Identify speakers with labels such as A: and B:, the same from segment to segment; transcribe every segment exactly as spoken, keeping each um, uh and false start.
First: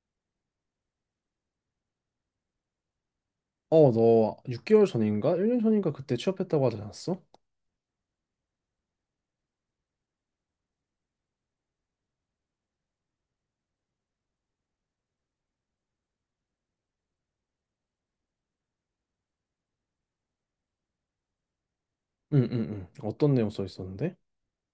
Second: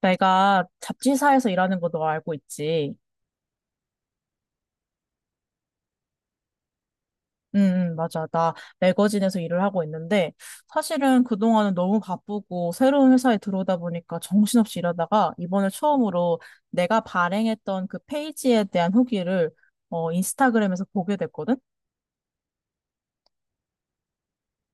A: 내가 잡지사에서 일하는 거 너 알고 있지?
B: 어, 너 육 개월 전인가? 일 년 전인가 그때 취업했다고 하지 않았어?
A: 응, 응, 맞아. 나 매거진에서 일을 하고 있는데, 사실은 그동안은 너무 바쁘고, 새로운 회사에 들어오다 보니까 정신없이 일하다가, 이번에 처음으로 내가 발행했던 그 페이지에 대한 후기를, 어, 인스타그램에서 보게 됐거든?
B: 응, 응, 응. 어떤 내용 써 있었는데?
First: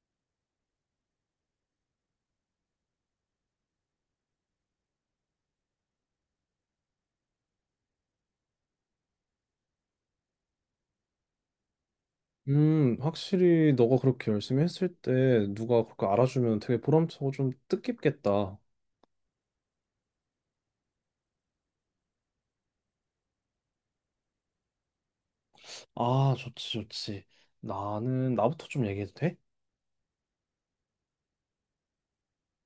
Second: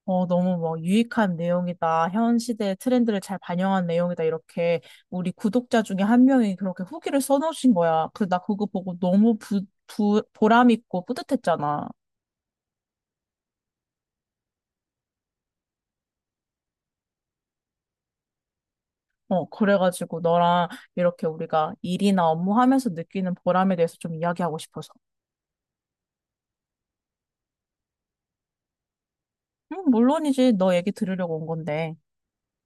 A: 어, 너무 뭐 유익한 내용이다. 현 시대의 트렌드를 잘 반영한 내용이다. 이렇게 우리 구독자 중에 한 명이 그렇게 후기를 써놓으신 거야. 그, 나 그거 보고 너무 부, 부, 보람 있고 뿌듯했잖아.
B: 음, 확실히 너가 그렇게 열심히 했을 때 누가 그렇게 알아주면 되게 보람차고 좀 뜻깊겠다.
A: 어, 그래가지고 너랑 이렇게 우리가 일이나 업무하면서 느끼는 보람에 대해서 좀 이야기하고 싶어서.
B: 아, 좋지, 좋지. 나는 나부터 좀 얘기해도 돼?
A: 음, 물론이지. 너 얘기 들으려고 온 건데.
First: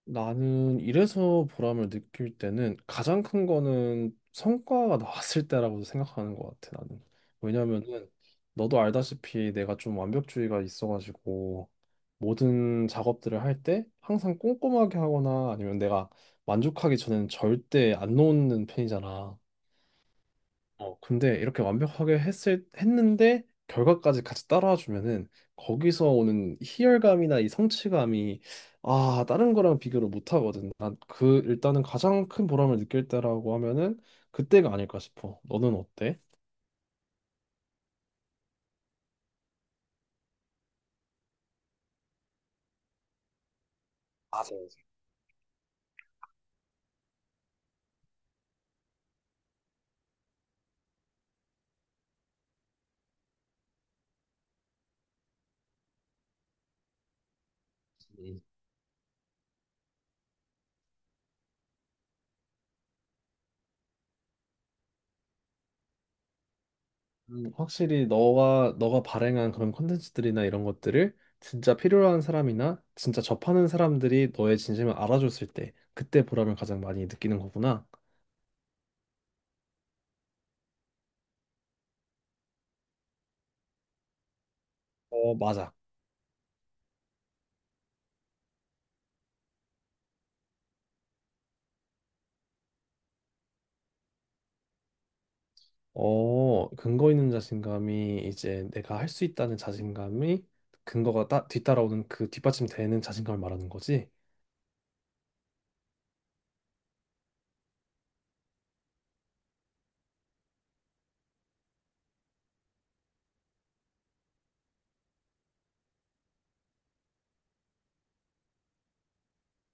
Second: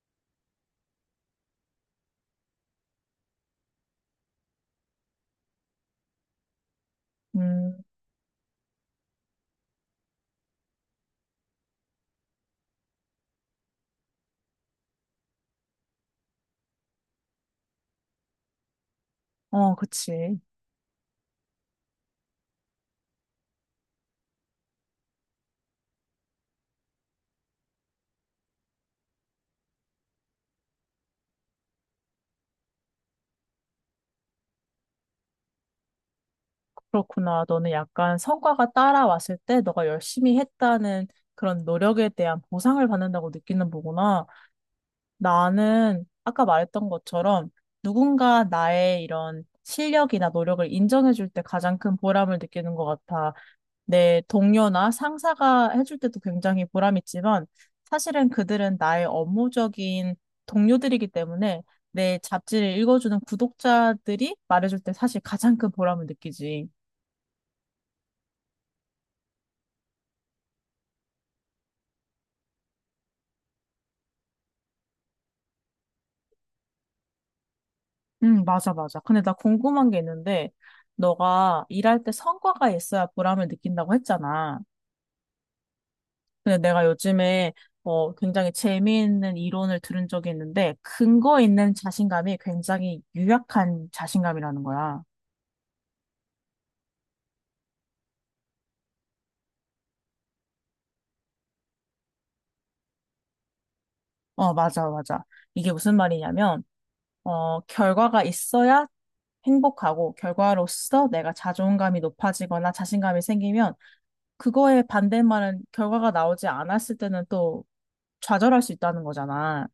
B: 나는 이래서 보람을 느낄 때는 가장 큰 거는 성과가 나왔을 때라고 생각하는 것 같아, 나는.
A: 음,
B: 왜냐면은 너도 알다시피 내가 좀 완벽주의가 있어가지고, 모든 작업들을 할 때 항상 꼼꼼하게 하거나 아니면 내가 만족하기 전에는 절대 안 놓는 편이잖아.
A: 어, 그치.
B: 어, 근데 이렇게 완벽하게 했을 했는데 결과까지 같이 따라와 주면은, 거기서 오는 희열감이나 이 성취감이, 아 다른 거랑 비교를 못 하거든. 난 그 일단은 가장 큰 보람을 느낄 때라고 하면은 그때가 아닐까 싶어. 너는 어때?
A: 그렇구나. 너는 약간 성과가 따라왔을 때 너가 열심히 했다는 그런 노력에 대한 보상을 받는다고 느끼는 거구나.
B: 맞아요.
A: 나는 아까 말했던 것처럼 누군가 나의 이런 실력이나 노력을 인정해줄 때 가장 큰 보람을 느끼는 것 같아. 내 동료나 상사가 해줄 때도 굉장히 보람있지만 사실은
B: 음.
A: 그들은 나의 업무적인 동료들이기 때문에 내 잡지를 읽어주는 구독자들이 말해줄 때 사실 가장 큰 보람을 느끼지.
B: 음, 확실히 너가 너가 발행한 그런 콘텐츠들이나 이런 것들을 진짜 필요한 사람이나 진짜 접하는 사람들이 너의 진심을 알아줬을 때, 그때 보람을 가장 많이 느끼는 거구나.
A: 응, 맞아, 맞아. 근데 나 궁금한 게 있는데 너가 일할 때 성과가 있어야 보람을 느낀다고 했잖아.
B: 어, 맞아.
A: 근데 내가 요즘에 어, 굉장히 재미있는 이론을 들은 적이 있는데 근거 있는 자신감이 굉장히 유약한 자신감이라는 거야.
B: 어, 근거 있는 자신감이 이제 내가 할 수 있다는 자신감이, 근거가 따, 뒤따라오는, 그 뒷받침되는 자신감을 말하는 거지.
A: 어, 맞아, 맞아. 이게 무슨 말이냐면, 어, 결과가 있어야 행복하고, 결과로서 내가 자존감이 높아지거나 자신감이 생기면, 그거에 반대말은 결과가 나오지 않았을 때는 또 좌절할 수 있다는 거잖아.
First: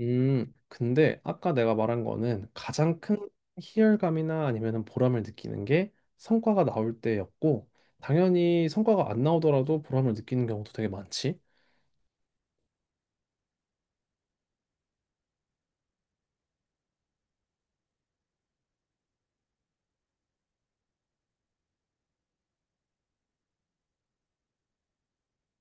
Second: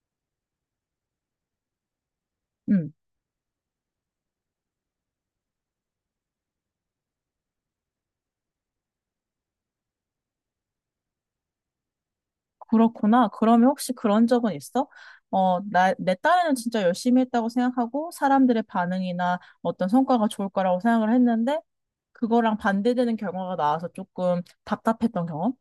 B: 음, 근데 아까 내가 말한 거는
A: 음,
B: 가장 큰 희열감이나 아니면은 보람을 느끼는 게 성과가 나올 때였고, 당연히 성과가 안 나오더라도 보람을 느끼는 경우도 되게 많지.
A: 그렇구나. 그러면 혹시 그런 적은 있어? 어, 나, 내 딸은 진짜 열심히 했다고 생각하고, 사람들의 반응이나 어떤 성과가 좋을 거라고 생각을 했는데, 그거랑 반대되는 결과가 나와서 조금 답답했던 경험?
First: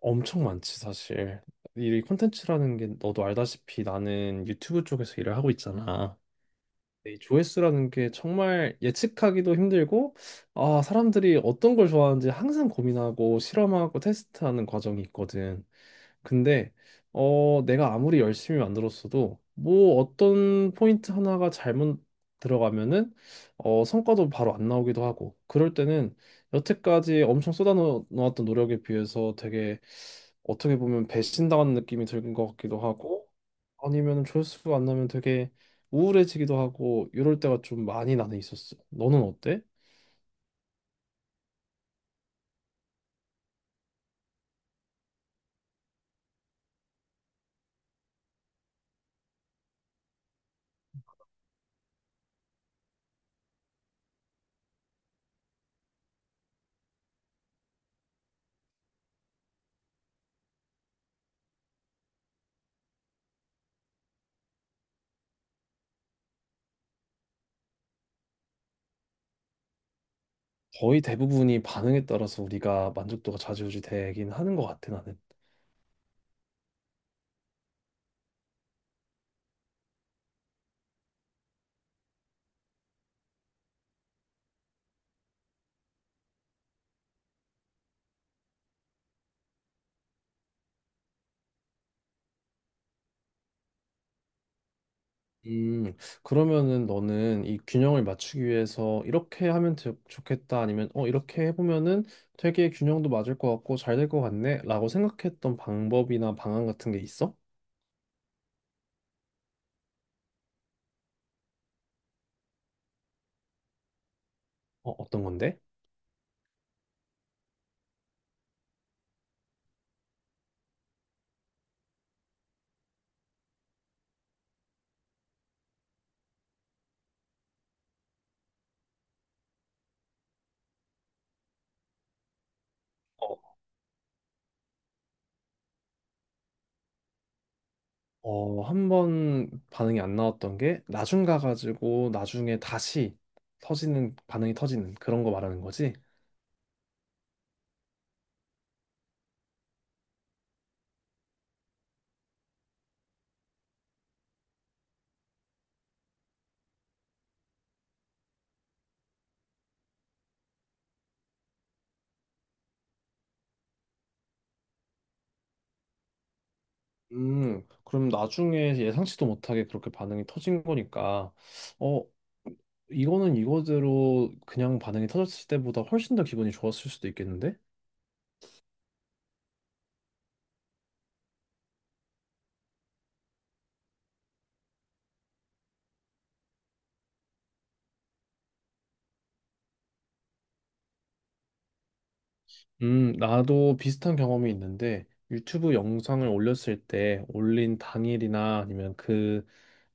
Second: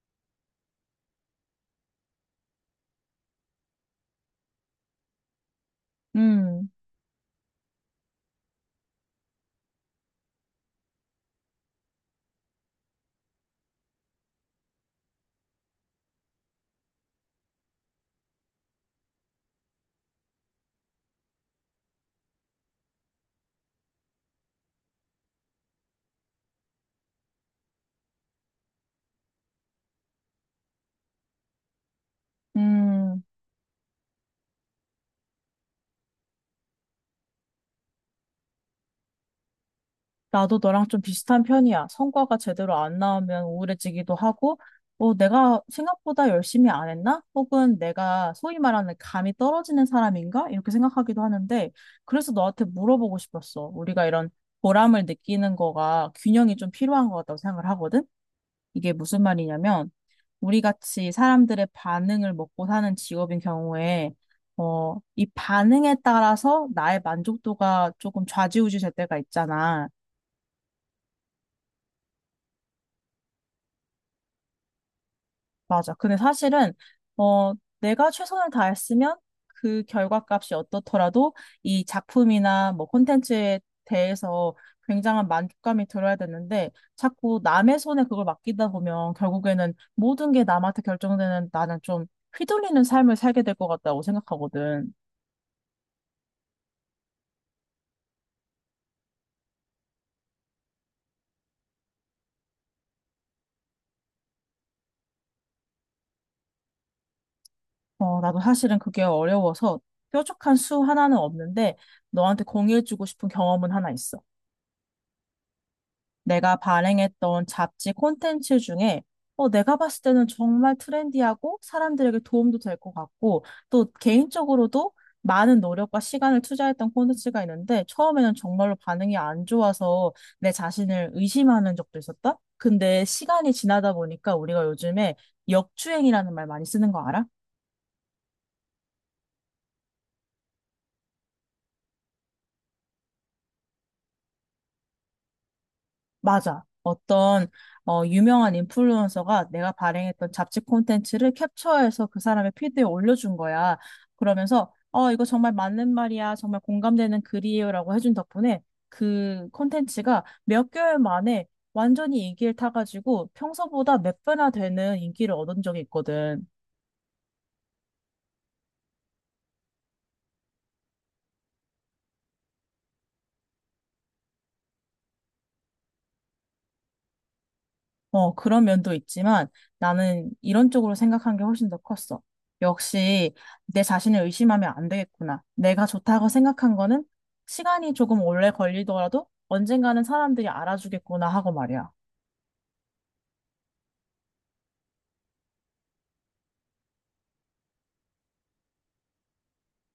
B: 엄청 많지, 사실. 이 콘텐츠라는 게 너도 알다시피 나는 유튜브 쪽에서 일을 하고 있잖아.
A: 음,
B: 이 조회수라는 게 정말 예측하기도 힘들고, 아, 사람들이 어떤 걸 좋아하는지 항상 고민하고 실험하고 테스트하는 과정이 있거든. 근데 어 내가 아무리 열심히 만들었어도 뭐 어떤 포인트 하나가 잘못 들어가면은, 어 성과도 바로 안 나오기도 하고, 그럴 때는 여태까지 엄청 쏟아놓았던 노력에 비해서, 되게 어떻게 보면 배신당한 느낌이 드는 것 같기도
A: 음.
B: 하고, 아니면 조회수가 안 나면 되게 우울해지기도 하고, 이럴 때가 좀 많이 나는 있었어. 너는 어때?
A: 나도 너랑 좀 비슷한 편이야. 성과가 제대로 안 나오면 우울해지기도 하고, 어, 내가 생각보다 열심히 안 했나? 혹은 내가 소위 말하는 감이 떨어지는 사람인가? 이렇게 생각하기도 하는데, 그래서 너한테 물어보고 싶었어. 우리가 이런 보람을 느끼는 거가 균형이 좀 필요한 것 같다고 생각을 하거든? 이게 무슨 말이냐면, 우리 같이 사람들의 반응을 먹고 사는 직업인 경우에, 어, 이 반응에 따라서 나의 만족도가 조금 좌지우지 될 때가 있잖아.
B: 거의 대부분이 반응에 따라서 우리가 만족도가 좌지우지 되긴 하는 것 같아, 나는.
A: 맞아. 근데 사실은, 어, 내가 최선을 다했으면 그 결과값이 어떻더라도 이 작품이나 뭐 콘텐츠에 대해서 굉장한 만족감이 들어야 되는데 자꾸 남의 손에 그걸 맡기다 보면 결국에는 모든 게 남한테 결정되는 나는 좀 휘둘리는 삶을 살게 될 것 같다고 생각하거든.
B: 음, 그러면은 너는 이 균형을 맞추기 위해서, 이렇게 하면 되- 좋겠다 아니면 어 이렇게 해보면은 되게 균형도 맞을 것 같고 잘 될 것 같네라고 생각했던 방법이나 방안 같은 게 있어?
A: 어, 나도 사실은 그게 어려워서 뾰족한 수 하나는 없는데 너한테 공유해주고 싶은 경험은 하나 있어.
B: 어, 어떤 건데?
A: 내가 발행했던 잡지 콘텐츠 중에 어, 내가 봤을 때는 정말 트렌디하고 사람들에게 도움도 될 것 같고 또 개인적으로도 많은 노력과 시간을 투자했던 콘텐츠가 있는데 처음에는 정말로 반응이 안 좋아서 내 자신을 의심하는 적도 있었다. 근데
B: 어,
A: 시간이 지나다 보니까 우리가 요즘에 역주행이라는 말 많이 쓰는 거 알아?
B: 어, 한 번 반응이 안 나왔던 게 나중 가가지고, 나중에 다시 터지는, 반응이 터지는, 그런 거 말하는 거지?
A: 맞아. 어떤 어, 유명한 인플루언서가 내가 발행했던 잡지 콘텐츠를 캡처해서 그 사람의 피드에 올려준 거야. 그러면서 어, 이거 정말 맞는 말이야. 정말 공감되는 글이에요라고 해준 덕분에 그 콘텐츠가 몇 개월 만에 완전히 인기를 타가지고 평소보다 몇 배나 되는 인기를 얻은 적이 있거든.
B: 음, 그럼 나중에 예상치도 못하게 그렇게 반응이 터진 거니까, 어, 이거는 이거대로 그냥 반응이 터졌을 때보다 훨씬 더 기분이 좋았을 수도 있겠는데?
A: 어, 그런 면도 있지만 나는 이런 쪽으로 생각한 게 훨씬 더 컸어. 역시 내 자신을 의심하면 안 되겠구나. 내가 좋다고 생각한 거는 시간이 조금 오래 걸리더라도 언젠가는 사람들이 알아주겠구나 하고 말이야.
B: 음, 나도 비슷한 경험이 있는데, 유튜브 영상을 올렸을 때, 올린 당일이나 아니면 그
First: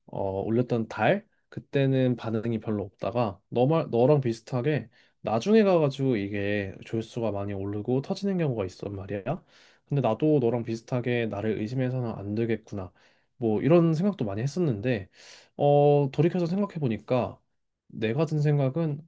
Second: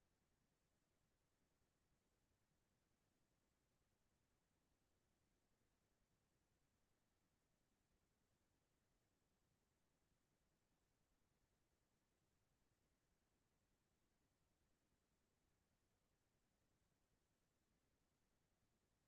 B: 어, 올렸던 달 그때는 반응이 별로 없다가, 너말 너랑 비슷하게 나중에 가가지고 이게 조회수가 많이 오르고 터지는 경우가 있단 말이야. 근데 나도 너랑 비슷하게 나를 의심해서는 안 되겠구나, 뭐 이런 생각도 많이 했었는데, 어, 돌이켜서 생각해 보니까 내가 든 생각은,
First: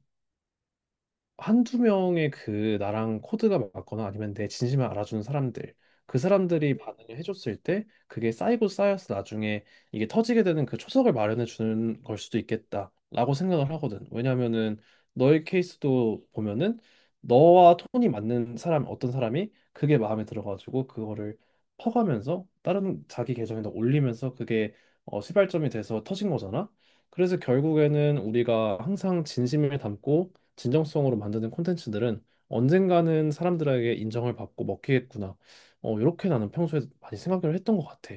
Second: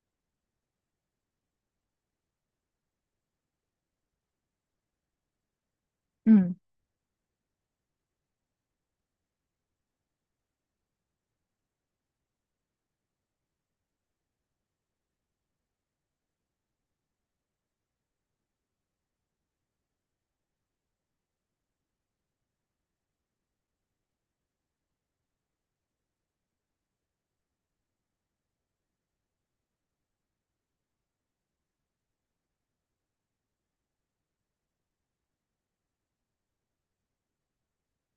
B: 한두 명의 그 나랑 코드가 맞거나 아니면 내 진심을 알아주는 사람들, 그
A: 음.
B: 사람들이 반응을 해줬을 때 그게 쌓이고 쌓여서, 나중에 이게 터지게 되는 그 초석을 마련해 주는 걸 수도 있겠다라고 생각을 하거든. 왜냐면은 너의 케이스도 보면은, 너와 톤이 맞는 사람, 어떤 사람이 그게 마음에 들어가지고 그거를 퍼가면서 다른 자기 계정에다 올리면서, 그게 어, 시발점이 돼서 터진 거잖아. 그래서 결국에는 우리가 항상 진심을 담고 진정성으로 만드는 콘텐츠들은 언젠가는 사람들에게 인정을 받고 먹히겠구나, 어, 이렇게 나는 평소에 많이 생각을 했던 것 같아.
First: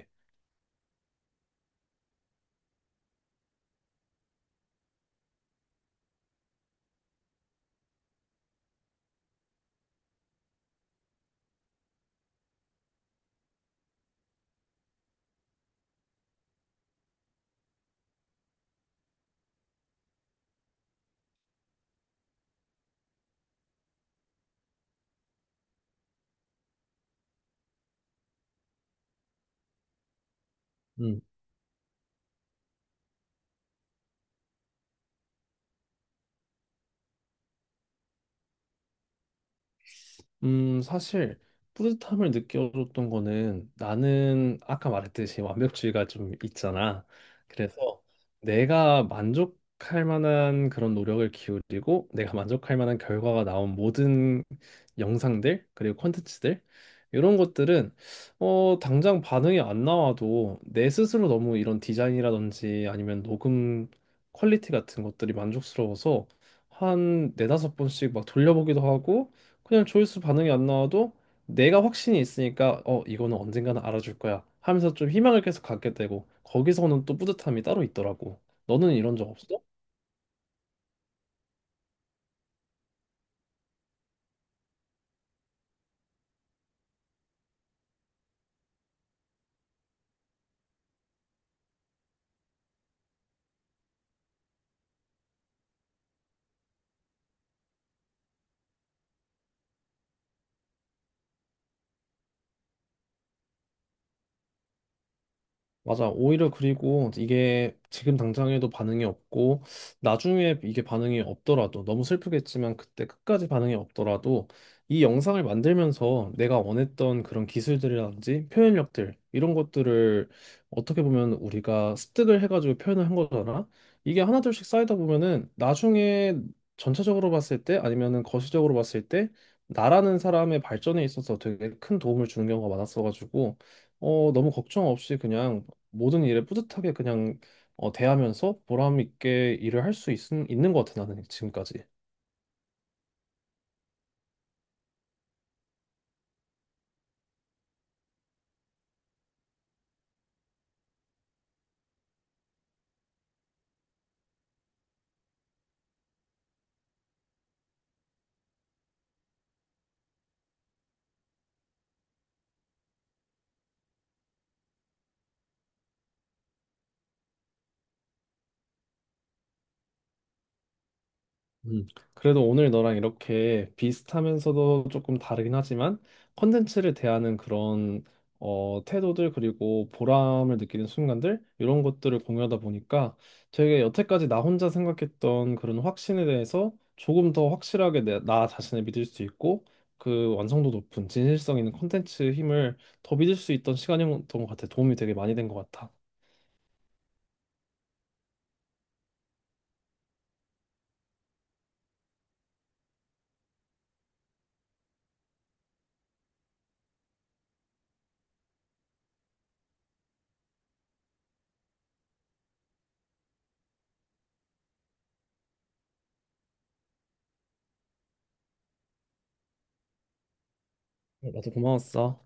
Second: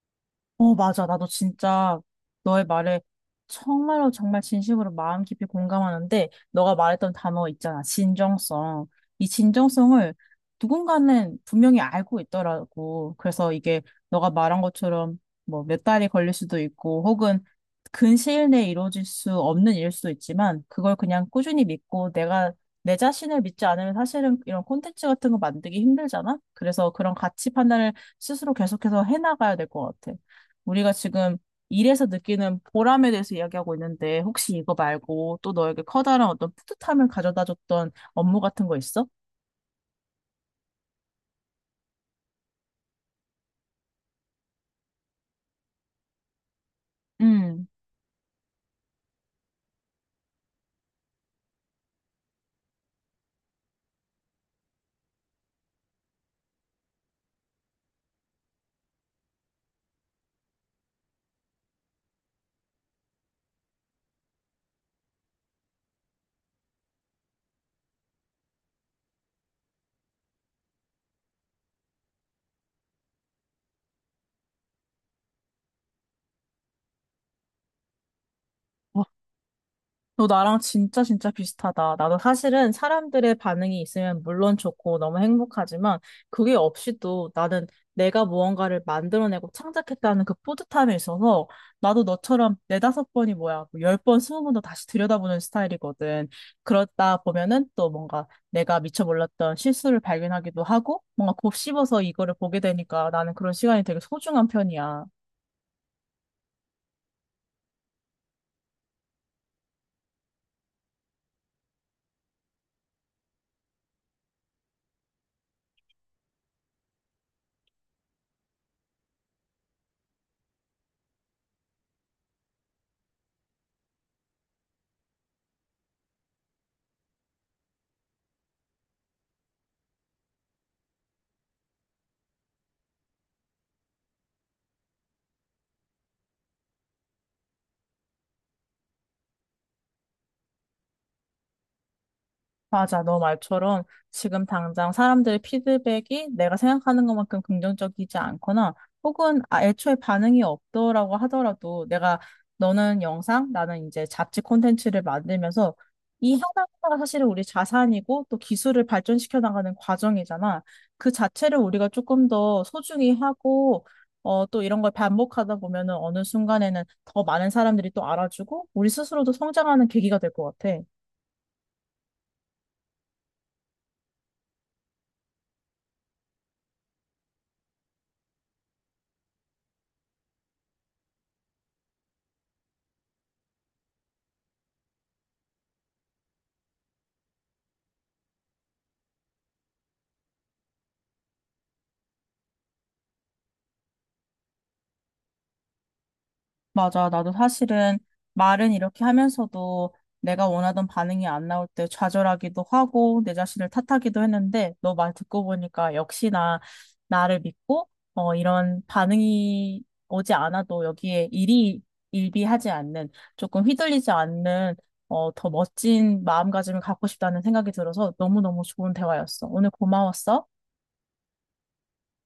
A: 어, 맞아. 나도 진짜 너의 말에 정말로 정말 진심으로 마음 깊이 공감하는데, 너가 말했던 단어 있잖아. 진정성. 이 진정성을 누군가는 분명히 알고 있더라고. 그래서 이게 너가 말한 것처럼 뭐 몇 달이 걸릴 수도 있고, 혹은 근시일 내에 이루어질 수 없는 일일 수도 있지만, 그걸 그냥 꾸준히 믿고 내가 내 자신을 믿지 않으면 사실은 이런 콘텐츠 같은 거 만들기 힘들잖아? 그래서 그런 가치 판단을 스스로 계속해서 해나가야 될 것 같아. 우리가
B: 음.
A: 지금 일에서 느끼는 보람에 대해서 이야기하고 있는데, 혹시 이거 말고 또 너에게 커다란 어떤 뿌듯함을 가져다 줬던 업무 같은 거 있어?
B: 음, 사실 뿌듯함을 느껴줬던 거는, 나는 아까 말했듯이 완벽주의가 좀 있잖아.
A: 음.
B: 그래서 내가 만족할 만한 그런 노력을 기울이고, 내가 만족할 만한 결과가 나온 모든 영상들 그리고 콘텐츠들, 이런 것들은 어, 당장 반응이 안 나와도 내 스스로 너무 이런 디자인이라든지 아니면 녹음 퀄리티 같은 것들이 만족스러워서 한 네다섯 번씩 막 돌려보기도 하고, 그냥 조회수 반응이 안 나와도 내가 확신이 있으니까 어 이거는 언젠가는 알아줄 거야 하면서 좀 희망을 계속 갖게 되고, 거기서는 또 뿌듯함이 따로 있더라고. 너는
A: 아,
B: 이런 적 없어?
A: 너 나랑 진짜 진짜 비슷하다. 나도 사실은 사람들의 반응이 있으면 물론 좋고 너무 행복하지만 그게 없이도 나는 내가 무언가를 만들어내고 창작했다는 그 뿌듯함에 있어서 나도 너처럼 네다섯 번이 뭐야, 뭐 열 번, 스무 번 더 다시 들여다보는 스타일이거든. 그러다 보면은 또 뭔가 내가 미처 몰랐던 실수를 발견하기도 하고 뭔가 곱씹어서 이거를 보게 되니까 나는 그런 시간이 되게 소중한 편이야.
B: 맞아. 오히려, 그리고 이게 지금 당장에도 반응이 없고 나중에 이게 반응이 없더라도 너무 슬프겠지만, 그때 끝까지 반응이 없더라도 이 영상을 만들면서 내가 원했던 그런 기술들이라든지 표현력들, 이런 것들을 어떻게 보면 우리가 습득을 해가지고 표현을 한 거잖아. 이게 하나둘씩 쌓이다 보면은 나중에 전체적으로 봤을 때, 아니면은 거시적으로 봤을 때 나라는 사람의 발전에 있어서 되게 큰 도움을 주는 경우가 많았어가지고, 어, 너무 걱정 없이 그냥 모든 일에 뿌듯하게 그냥 어, 대하면서 보람 있게 일을 할 수 있는 것 같아, 나는 지금까지.
A: 맞아. 너 말처럼 지금 당장 사람들의 피드백이 내가 생각하는 것만큼 긍정적이지 않거나 혹은 아, 애초에 반응이 없더라고 하더라도 내가 너는 영상, 나는 이제 잡지 콘텐츠를 만들면서 이 하나하나가 사실은 우리 자산이고 또 기술을 발전시켜 나가는 과정이잖아. 그 자체를 우리가 조금 더 소중히 하고 어, 또 이런 걸 반복하다 보면은 어느 순간에는 더 많은 사람들이 또 알아주고 우리 스스로도 성장하는 계기가 될 것 같아.
B: 음, 그래도 오늘 너랑 이렇게 비슷하면서도 조금 다르긴 하지만, 컨텐츠를 대하는 그런 어, 태도들 그리고 보람을 느끼는 순간들, 이런 것들을 공유하다 보니까, 되게 여태까지 나 혼자 생각했던 그런 확신에 대해서 조금 더 확실하게 내, 나 자신을 믿을 수 있고, 그 완성도 높은 진실성 있는 컨텐츠 힘을 더 믿을 수 있던 시간이었던 것 같아. 도움이 되게 많이 된 것 같아.
A: 맞아. 나도 사실은 말은 이렇게 하면서도 내가 원하던 반응이 안 나올 때 좌절하기도 하고 내 자신을 탓하기도 했는데 너 말 듣고 보니까 역시나 나를 믿고 어, 이런 반응이 오지 않아도 여기에 일이 일비하지 않는 조금 휘둘리지 않는 어, 더 멋진 마음가짐을 갖고 싶다는 생각이 들어서 너무너무 좋은 대화였어. 오늘 고마웠어.
B: 나도 고마웠어.